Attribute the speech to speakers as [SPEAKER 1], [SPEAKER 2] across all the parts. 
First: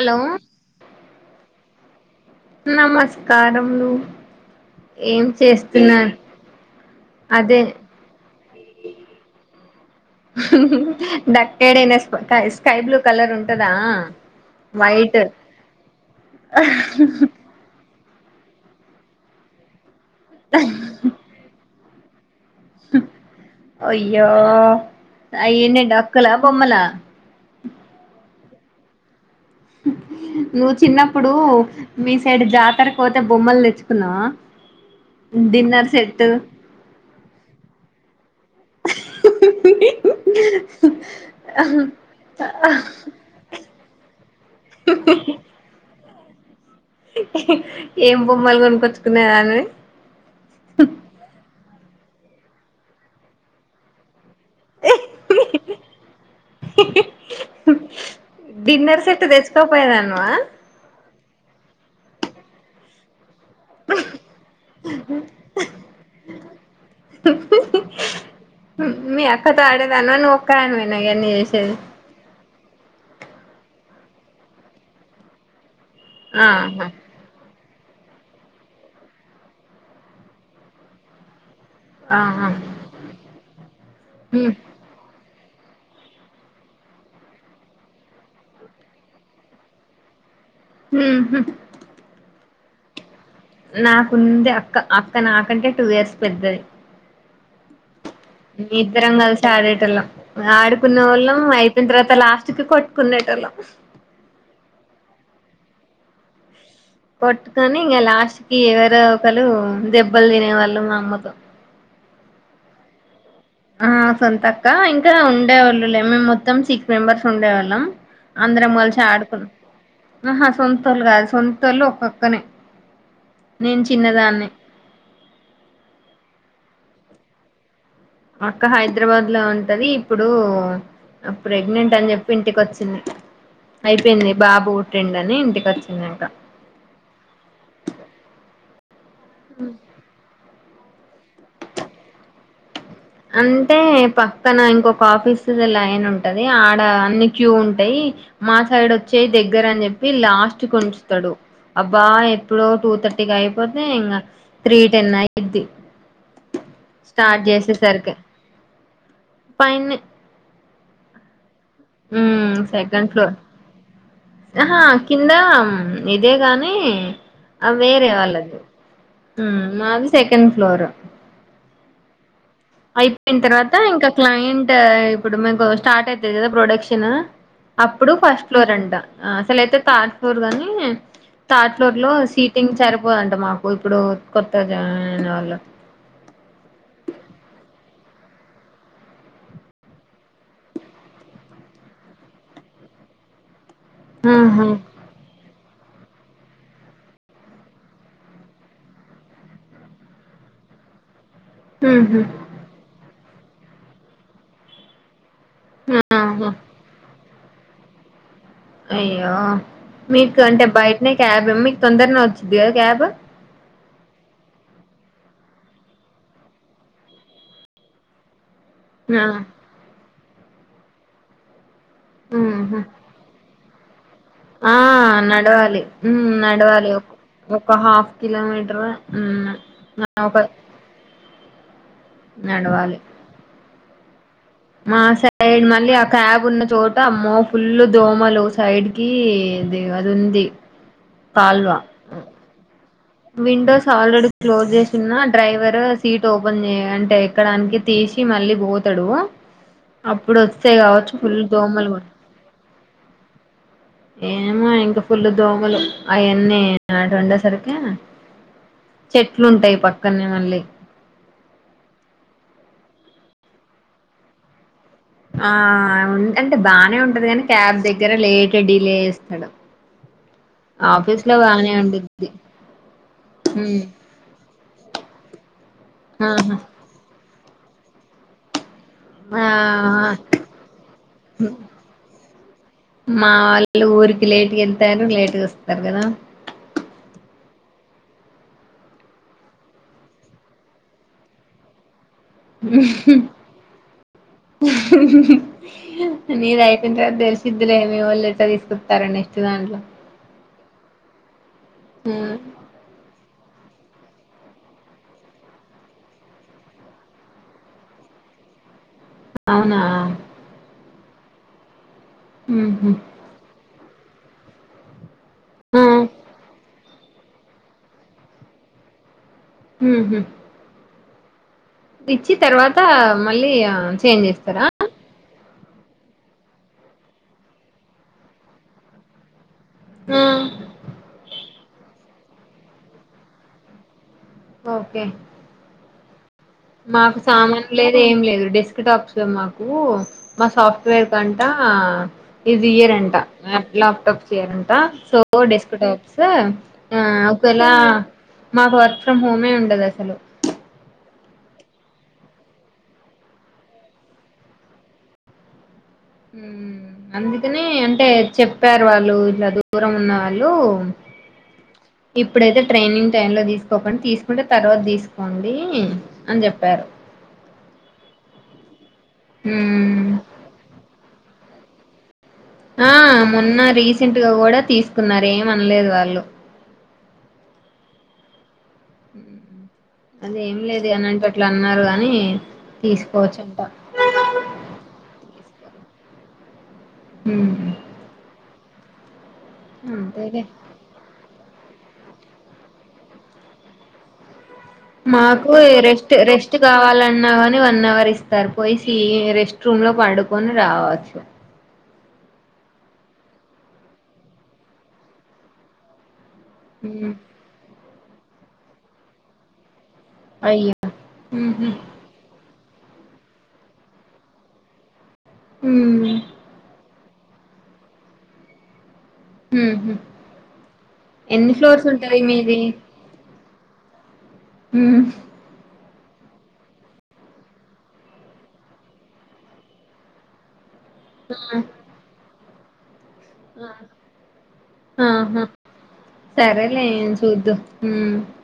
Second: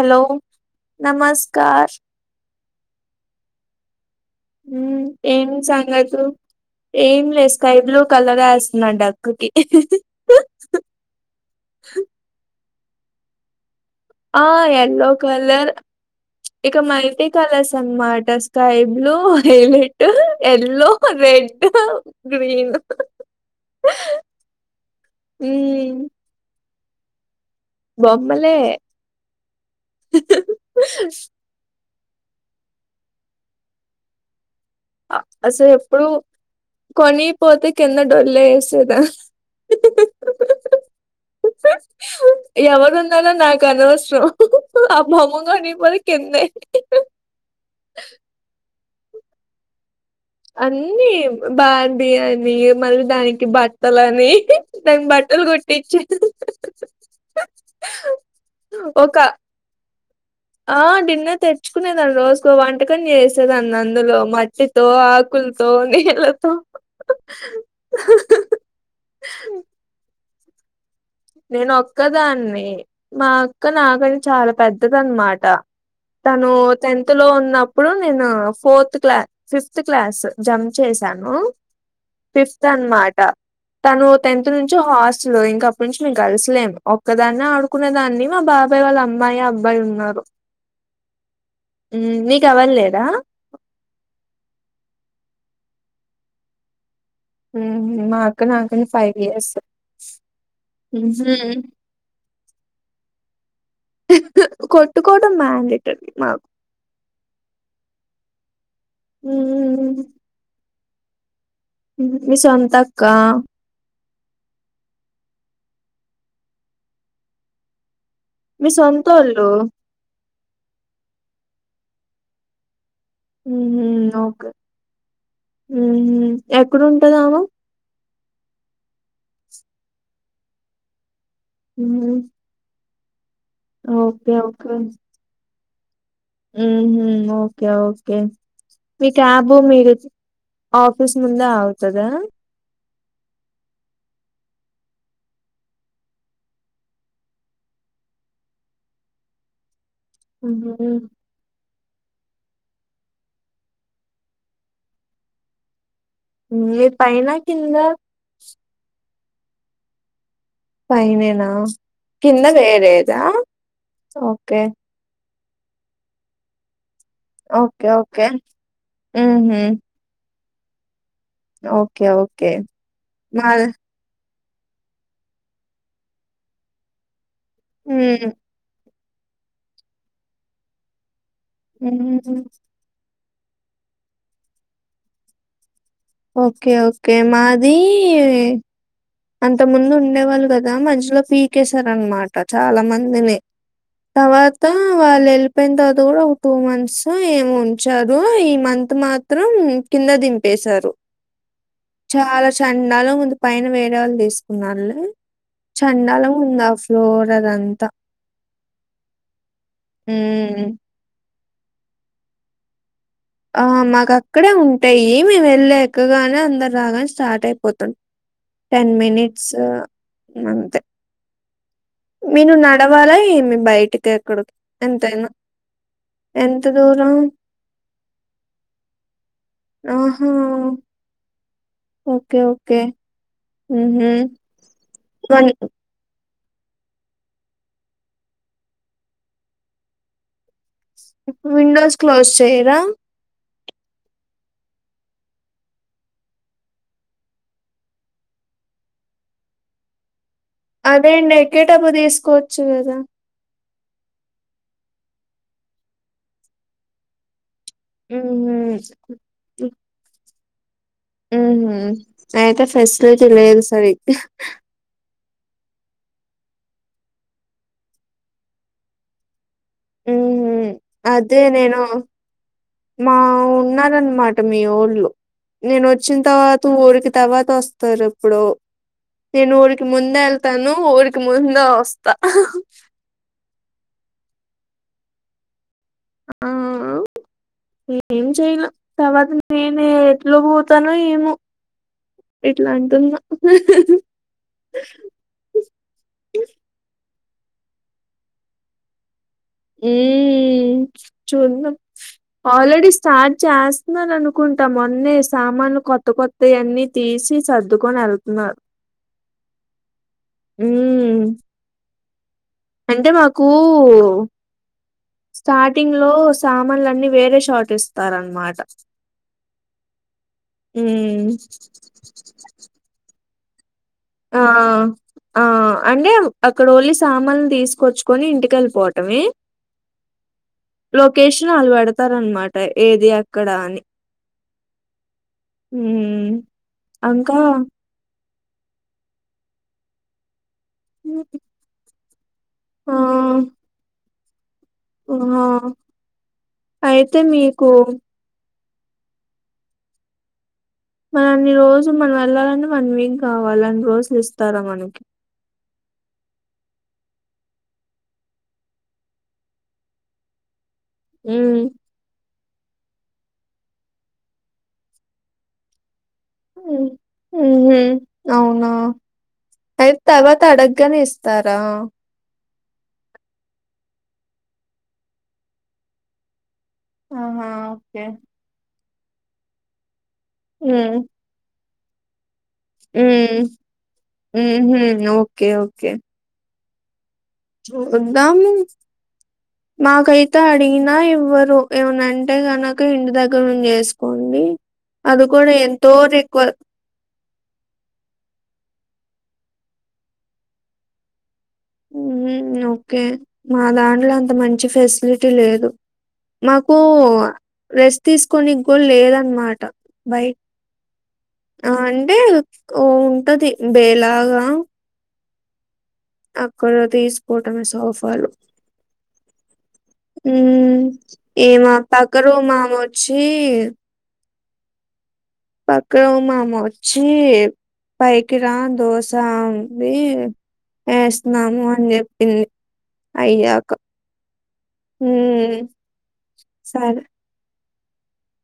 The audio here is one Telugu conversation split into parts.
[SPEAKER 1] హలో నమస్ కార్
[SPEAKER 2] నమస్కారములు
[SPEAKER 1] ఉమ్ ఏం సంగతులు ఏం లే
[SPEAKER 2] అదే
[SPEAKER 1] స్కై బ్లూ కలర్ వేస్తనా డక్ కి
[SPEAKER 2] డక్కేడైనా స్కైస్ స్కై బ్లూ కలర్ ఉంటదా
[SPEAKER 1] ఆ ఎల్లో
[SPEAKER 2] వైట్
[SPEAKER 1] కలర్ ఇక మల్టీ కలర్స్ అన్మా ట స్కై బ్లూ హెలు ఎల్లో రెడ్డు
[SPEAKER 2] అయ్యో అయ్యన్నీ
[SPEAKER 1] మ్మ్
[SPEAKER 2] డక్కులా బొమ్మలా
[SPEAKER 1] బొమ్మలే
[SPEAKER 2] నువ్వు చిన్నప్పుడు మీ సైడ్ జాతరకు పోతే బొమ్మలు తెచ్చుకున్నావా
[SPEAKER 1] అసలు
[SPEAKER 2] డిన్నర్
[SPEAKER 1] ఎప్పుడు
[SPEAKER 2] సెట్
[SPEAKER 1] కొని పోతే కింద డొల్లే వేసేదా ఎవరున్నారో నాకు అనవస్ స భమంగనిపోరి కన్న
[SPEAKER 2] ఏం బొమ్మలు కొనుకొచ్చుకున్నా అని
[SPEAKER 1] అన్నీ బా టి అని మరియు దానికి బట్టల అని దానికి బట్టలు కుట్టించి
[SPEAKER 2] డిన్నర్
[SPEAKER 1] ఒక
[SPEAKER 2] సెట్ తెచ్చుకోపోయేదానివా
[SPEAKER 1] ఆ డిన్నర్ తెచ్చుకునేదాన్ని రోజుకో వంటకం చేస్త దన్ని అందులో మట్టితో ఆకులతో నీళ్లతో
[SPEAKER 2] క
[SPEAKER 1] నేను ఒక్కదాన్ని మా అక్క నాకని చాలా పెద్దద అన్నమాట తను
[SPEAKER 2] ఆహా
[SPEAKER 1] టెన్త్ లో ఉన్న ఇప్పుడు నేను ఫోర్త్ క్లా ఫిఫ్త్ క్లాస్ జంప్ చేశాను ఫిఫ్త్
[SPEAKER 2] ఆహా
[SPEAKER 1] అనమాట తను టెన్త్ నుంచి హాస్ సలో ఇంకా ఇప్పటి నుంచి మేకు కలిసులేము ఒక్కదాన్నే ఆడుకునే దాన్ని మా బాబాయ్ వాళ్ళ అమ్మాయి అబ్బాయి ఉన్నారు
[SPEAKER 2] హ
[SPEAKER 1] కావాల లేదా
[SPEAKER 2] నాకుంది అక్క అక్క నాకంటే టూ ఇయర్స్ పెద్దది
[SPEAKER 1] ఆ
[SPEAKER 2] ఇద్దరం కలిసి ఆడేట వాళ్ళం ఆడుకున్న
[SPEAKER 1] మ్హు
[SPEAKER 2] వాళ్ళం అయిపోయిన తర్వాత లాస్ట్ కి కొట్టుకునేటోళ్ళం
[SPEAKER 1] ట్టుకోవడం మాడేటంర్ మాకు
[SPEAKER 2] కొట్టుకొని ఇంకా లాస్ట్ కి ఎవరో ఒకరు
[SPEAKER 1] మ్
[SPEAKER 2] దెబ్బలు తినే వాళ్ళు మా మ్మతం
[SPEAKER 1] మీ సొంత అక్క
[SPEAKER 2] ఆ సొంతక్క ఇంకా ఉండేవాళ్ళులే మేము మొత్తం సిక్స్ మెంబర్స్ ఉండేవాళ్ళం
[SPEAKER 1] మీ
[SPEAKER 2] అందరం కలిసి
[SPEAKER 1] సొంతోళ్ళు
[SPEAKER 2] ఆడుకున్నాం ఆహా సొంతోళ్లు కాదు సొంతోళ్లు ఒొక్కనే
[SPEAKER 1] హు ఓకే హు ఎక్కడుంటదామే
[SPEAKER 2] అక్క హైదరాబాద్ లో ఉంటది ఇప్పుడు ప్రెగ్నెంట్ అని
[SPEAKER 1] ఉహు
[SPEAKER 2] చెప్పి ఇంటికి వచ్చింది అయిపోయింది
[SPEAKER 1] ఓకే
[SPEAKER 2] బాబు పుట్టిండు అని ఇంటికి వచ్చ చిన్నా
[SPEAKER 1] మ్ హు ఓకే ఓకే మీ క్యాబు మీరు ఆఫీస్ ముందే అవుతదా
[SPEAKER 2] అంటే పక్కన ఇంకొక ఆఫీస్ది లయిన్ ఉంటది ఆడ అన్ని క్యూ ఉంటాయి మా సైడ్ వచ్చేయి దగ్గర అని చెప్పి పి లాస్ట్
[SPEAKER 1] ఉహు
[SPEAKER 2] కొంస్తస్తాడు అబ్ బా ఎప్పుడో టూ థర్టీకి అయిపోతే ఇంకా త్రీ టెన్ అయిద్ది
[SPEAKER 1] మీ పైన కింద
[SPEAKER 2] క పైన్నే
[SPEAKER 1] పైనేనా కింద
[SPEAKER 2] సెకండ్
[SPEAKER 1] వేరేదా ఓకే
[SPEAKER 2] ంద ఇదే కానీ ఆ
[SPEAKER 1] ఓకే
[SPEAKER 2] వేరే
[SPEAKER 1] ఓకే
[SPEAKER 2] వాళ్ళది
[SPEAKER 1] ఉహు
[SPEAKER 2] మాది సెకం సెకండ్ ఫ్లోర్
[SPEAKER 1] ఓకే ఓకే
[SPEAKER 2] అయిపోయిన
[SPEAKER 1] మాది
[SPEAKER 2] తర్వాత ఇంకా క్లయింట్ ఇప్పుడు మకు స్టార్ట్ అవుతది కదా ప్రొడక్షన్ అప్పుడు
[SPEAKER 1] ఉహు
[SPEAKER 2] ఫస్ట్ ఫ్లోర్ అంట అసలయితే థర్డ్ ఫ్లోర్ గాని థాడ్ ఫ్లోర్ లో
[SPEAKER 1] ఉహు
[SPEAKER 2] సీటింగ్ సారి పోదంట మాకు ఇప్పుడు కొత్తగా జాయిన్ అయిన వాళ్ళ
[SPEAKER 1] ఓకే ఓకే మాది అంత ముందు ఉండేవాళ్ళు కదా మధ్యలో పీకేశార అనమాట చాలా మందిని తర్వాత
[SPEAKER 2] ఆహా
[SPEAKER 1] వాళ్ళు వెళ్ళిపోయిన తత ఒక టూ మంత్స్ ఏం ఉంచారు ఈ మంత్ మాత్రం కింద దింపేశారు
[SPEAKER 2] ఉహు
[SPEAKER 1] చాలా చండాల ముందు పైన వే తీసుకున్నా వాళ్ళు చండాల
[SPEAKER 2] ఆహా
[SPEAKER 1] ఉందా ఫ్లోర్ అరదంతా
[SPEAKER 2] అయ్యో మీకు అంటే బయటనే క్యాబ్ మమ్మీ తొందరి న వచ్చింది క్యాబ్
[SPEAKER 1] ఆ మాకు అక్కడే ఉంటాయి మేము వెళ్ళ ఎక్కగానే అందరు రాగానే స్టార్ట్ అయిపోతుం టెన్
[SPEAKER 2] ఆ
[SPEAKER 1] మనిట్స్ అంతే మీ ను
[SPEAKER 2] ఉహు
[SPEAKER 1] నడవాలా బయట ఇక
[SPEAKER 2] ఆ నడవాలి
[SPEAKER 1] ఎంత
[SPEAKER 2] నడవాలి
[SPEAKER 1] దూరం?
[SPEAKER 2] ఒక హాఫ్ కిలోమీటర్
[SPEAKER 1] ఆహా!
[SPEAKER 2] నప్ప
[SPEAKER 1] ఓకే ఓకే ఉ
[SPEAKER 2] మా సైడ్ మళ్ళీ ఆ కబ్ ఉన్న చోట అమ్మ ఫుల్ దోమలు సైడ్ కి ఇది అది ఉంది కాల్వ
[SPEAKER 1] విండోస్ క్లోజ్ చెయరా
[SPEAKER 2] విండోస్ ఆల్రెడీ క్లోజ్ చేసిన డ్రైవర్ సీట్ ఓపెన్ అంటే ఎక్కడానికి తీసి మళ్ళీ పోతాడు అప్పు ఇప్పుడు వస్తే కావచ్చు
[SPEAKER 1] అదేండి
[SPEAKER 2] ఫుల్ దోమలు
[SPEAKER 1] ఎక్కేటప్పుడు
[SPEAKER 2] కూడా
[SPEAKER 1] తీసుకోవచ్చు గదా!
[SPEAKER 2] ఏమో ఇంకా ఫుల్ దోమలు అవన్నీ అ వండేసరికి
[SPEAKER 1] హుహు.
[SPEAKER 2] చెట్లు ఉంటాయి పక్కనే మళ్ళీ
[SPEAKER 1] అయితే ఫెసిలిటీ లేదు సార్
[SPEAKER 2] ఆ అంటే బానే ఉంటది కాని క్యాబ్ దగ్గర లేట్ డిలే చేస్తాడు
[SPEAKER 1] ఉ
[SPEAKER 2] ఆఫీస్ లో
[SPEAKER 1] అదే
[SPEAKER 2] బానే
[SPEAKER 1] నేను
[SPEAKER 2] ఉండిద్ది
[SPEAKER 1] మా
[SPEAKER 2] హ్మ్.
[SPEAKER 1] ఉన్నన్నమాట మీ ఊళ్ళు నేను వచ్చిన
[SPEAKER 2] ఆహా
[SPEAKER 1] తర్వాత ఊరికి తర్వాత వస్తారు ఇప్పుడు
[SPEAKER 2] ఆ
[SPEAKER 1] నేను ఊరికి ముందే వెళ్తాను ఊరికి ముందే వస్తా
[SPEAKER 2] రిలేటి్ సర్గదా
[SPEAKER 1] ఆ! ఏం చెయలే తర్వాత నేనే ఎట్లో పోతానో ఏమో ఇట్లా అంటున్నా
[SPEAKER 2] అ రాయఫద్ద సిద్ధలేమి వాళ్ళులెటర్ తీసుకుతారడి దాలో
[SPEAKER 1] ఆలరెడ్డి స్టార్ట్ చేస్తున్నాార అనుకుంటా మొన్నే సామాన్లు కొత్త కొత్త అన్ని తీసి సర్దుకొని వెళ్తున్నారు
[SPEAKER 2] అవునా
[SPEAKER 1] హ్
[SPEAKER 2] ఉహు
[SPEAKER 1] అంటే మాకు వ
[SPEAKER 2] ఆ
[SPEAKER 1] స్టార్టింగ్ లో సామాన్లు అన్ని వేరే షాట్ ఇస్తారన్నమాట
[SPEAKER 2] హూ హ్
[SPEAKER 1] హమ్
[SPEAKER 2] ఇచ్చి తర్వాత మళ్ళీ చేంజ్
[SPEAKER 1] ఆ
[SPEAKER 2] చేస్తారా
[SPEAKER 1] ఆ అంటే అక్కడ ఓన్లీ సామాన్లు తీసుకొచ్చుకని ఇంటికి వెళ్ళిపోవటమే లోకేషన్ అల్వాడ పెడతారనమాట ఏది అక్కడ అని
[SPEAKER 2] ఓకే
[SPEAKER 1] ఉ
[SPEAKER 2] మాకు సామాను లేదు ఏం లేదు డెస్క్ టాప్స్ మాకు మా సాఫ్ట్వేర్ కంటా ఇది ఇయర్
[SPEAKER 1] ఆ!
[SPEAKER 2] అంటా లాప్టాప్ చేరండి అ సో
[SPEAKER 1] ఆ!
[SPEAKER 2] డెస్క్ టాప్స్ ఆ
[SPEAKER 1] అయితే మీకు
[SPEAKER 2] ఒకవేలా మాకు వర్క్ ఫ్రమ్ హోమే ఉండదు అసలు
[SPEAKER 1] మన అన్ని రోజు మనం వెళ్ళాలంటని వన్ వీక్ కావాలి అన్ని రోజులు ఇస్తారా మనకి
[SPEAKER 2] హ్ అందుకని అంటే చెప్పారు వాళ్ళు ఇట్లా దూరం ఉన్న వాళ్ళు
[SPEAKER 1] హ్మ్.
[SPEAKER 2] ఇప్పుడు అయితే ట్రైనింగ్ టై లో తీసుకోకన్ తీసుకుంటే తర్వాత తీసుకోండి అని
[SPEAKER 1] ఉ
[SPEAKER 2] చెప్పారు
[SPEAKER 1] హు అవునా అయి తర్వాత అడగ్గానే ఇస్త తర
[SPEAKER 2] ఆ మొన్న రీసెంట్ గా కూడా తీసుకున్నారు ఏమనలేదు వాళ్ళు
[SPEAKER 1] ఆహా ఓకే
[SPEAKER 2] హ్ అదే ఏం లేదు అనింట అట్లా అన్నారు అని
[SPEAKER 1] హ్ హు ఓకే ఓకే ఓకే
[SPEAKER 2] హ్మ్
[SPEAKER 1] దం మాకైత
[SPEAKER 2] అంతేలే
[SPEAKER 1] అడిగిన ఇవ్వరు ఏమనంటే కనుక ఇంటి దగ్గర నుంచి చేసుకోండి అది కూడా
[SPEAKER 2] మాకు
[SPEAKER 1] ఎంతో
[SPEAKER 2] రెస్ట్
[SPEAKER 1] రిక్వ
[SPEAKER 2] రెస్ట్ కావాలన్నాని వన్ అవర్ ఇస్తారు పోయి రెస్ట్ రూమ్ లో పడుకొని రావచ్చు
[SPEAKER 1] ఓకే మా దాంట్లో అంత మంచి ఫెసిలిటీ లేదు మాకు
[SPEAKER 2] హ్మ్
[SPEAKER 1] రెస్ట్ తీసుకొని కూడా లేదన్నమాట బై
[SPEAKER 2] అయ్యో ఊహూ
[SPEAKER 1] ఆ అంటే ఓ ఉంటది బేలాగా
[SPEAKER 2] హ్మ్
[SPEAKER 1] అక్కడ తీసు ఫటమ సౌఫాలు
[SPEAKER 2] ఊహూ
[SPEAKER 1] ఏ
[SPEAKER 2] ఎన్ని
[SPEAKER 1] మా
[SPEAKER 2] ఫ్లోర్స్
[SPEAKER 1] పక్క
[SPEAKER 2] ఉంటది
[SPEAKER 1] రూమ్ అమే వచ్చి
[SPEAKER 2] హ
[SPEAKER 1] పక్క మామ వచ్చి పైకిరా దోశ [unintelligible]
[SPEAKER 2] ఆ
[SPEAKER 1] యేసినాము అని చెప్పింది అయ్యాక
[SPEAKER 2] ఆహా
[SPEAKER 1] మ్మ్
[SPEAKER 2] సరే లే చుద్దు అ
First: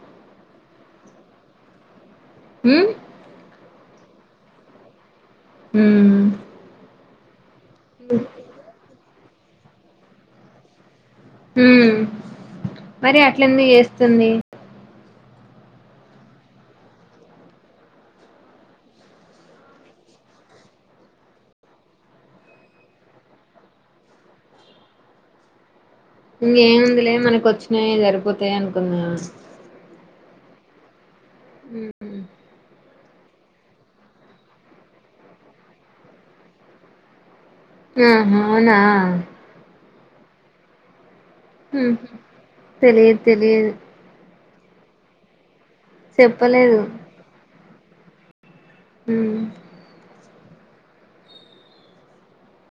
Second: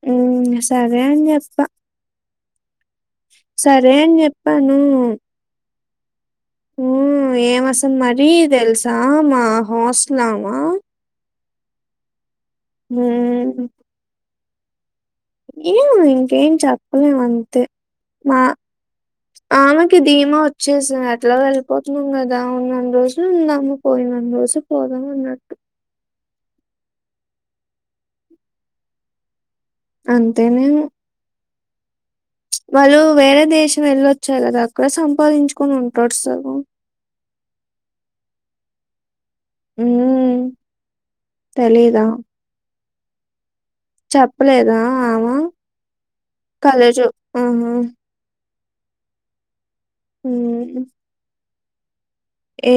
[SPEAKER 1] మ్మ్ సరే అని చెపుతా
[SPEAKER 2] హ
[SPEAKER 1] సరే అని చెప్పాను
[SPEAKER 2] ఉ
[SPEAKER 1] హ ఏమ అసలు మరీ తెలుసా ఆమ హాస్ట్ల్మా
[SPEAKER 2] హ మరి అట్లందుకు చేస్తుంది [unintelligible]
[SPEAKER 1] ఏం ఇంకేం చెప్పలేము అంతే మా ఆమెకి ధీమా వచ్చేసాం ఎట్లా వెళ్ళిపోతున్నాం కదా ఉన్నంత రోజులు ఉందాము పోయినం రోజులు పోదాం అన్నట్టు
[SPEAKER 2] ఇంకేముందిలే మనకు వచ్చినాయి సరిపోతాయి అనుకుందా
[SPEAKER 1] అంతేనే
[SPEAKER 2] ఉ
[SPEAKER 1] వాళ్ళు వేరే దేశం వెళ్ళొచ్చారులాది అక్కడ సంపాదించుకొని ఉంటారు సార్
[SPEAKER 2] ఆ అ అవునా
[SPEAKER 1] అ తెలిదా
[SPEAKER 2] తెలియదు తెలియదు
[SPEAKER 1] చెప్పలేదా ఆమా
[SPEAKER 2] చెప్పలేదు
[SPEAKER 1] కాలజు ఆ
[SPEAKER 2] హ
[SPEAKER 1] హ ఏ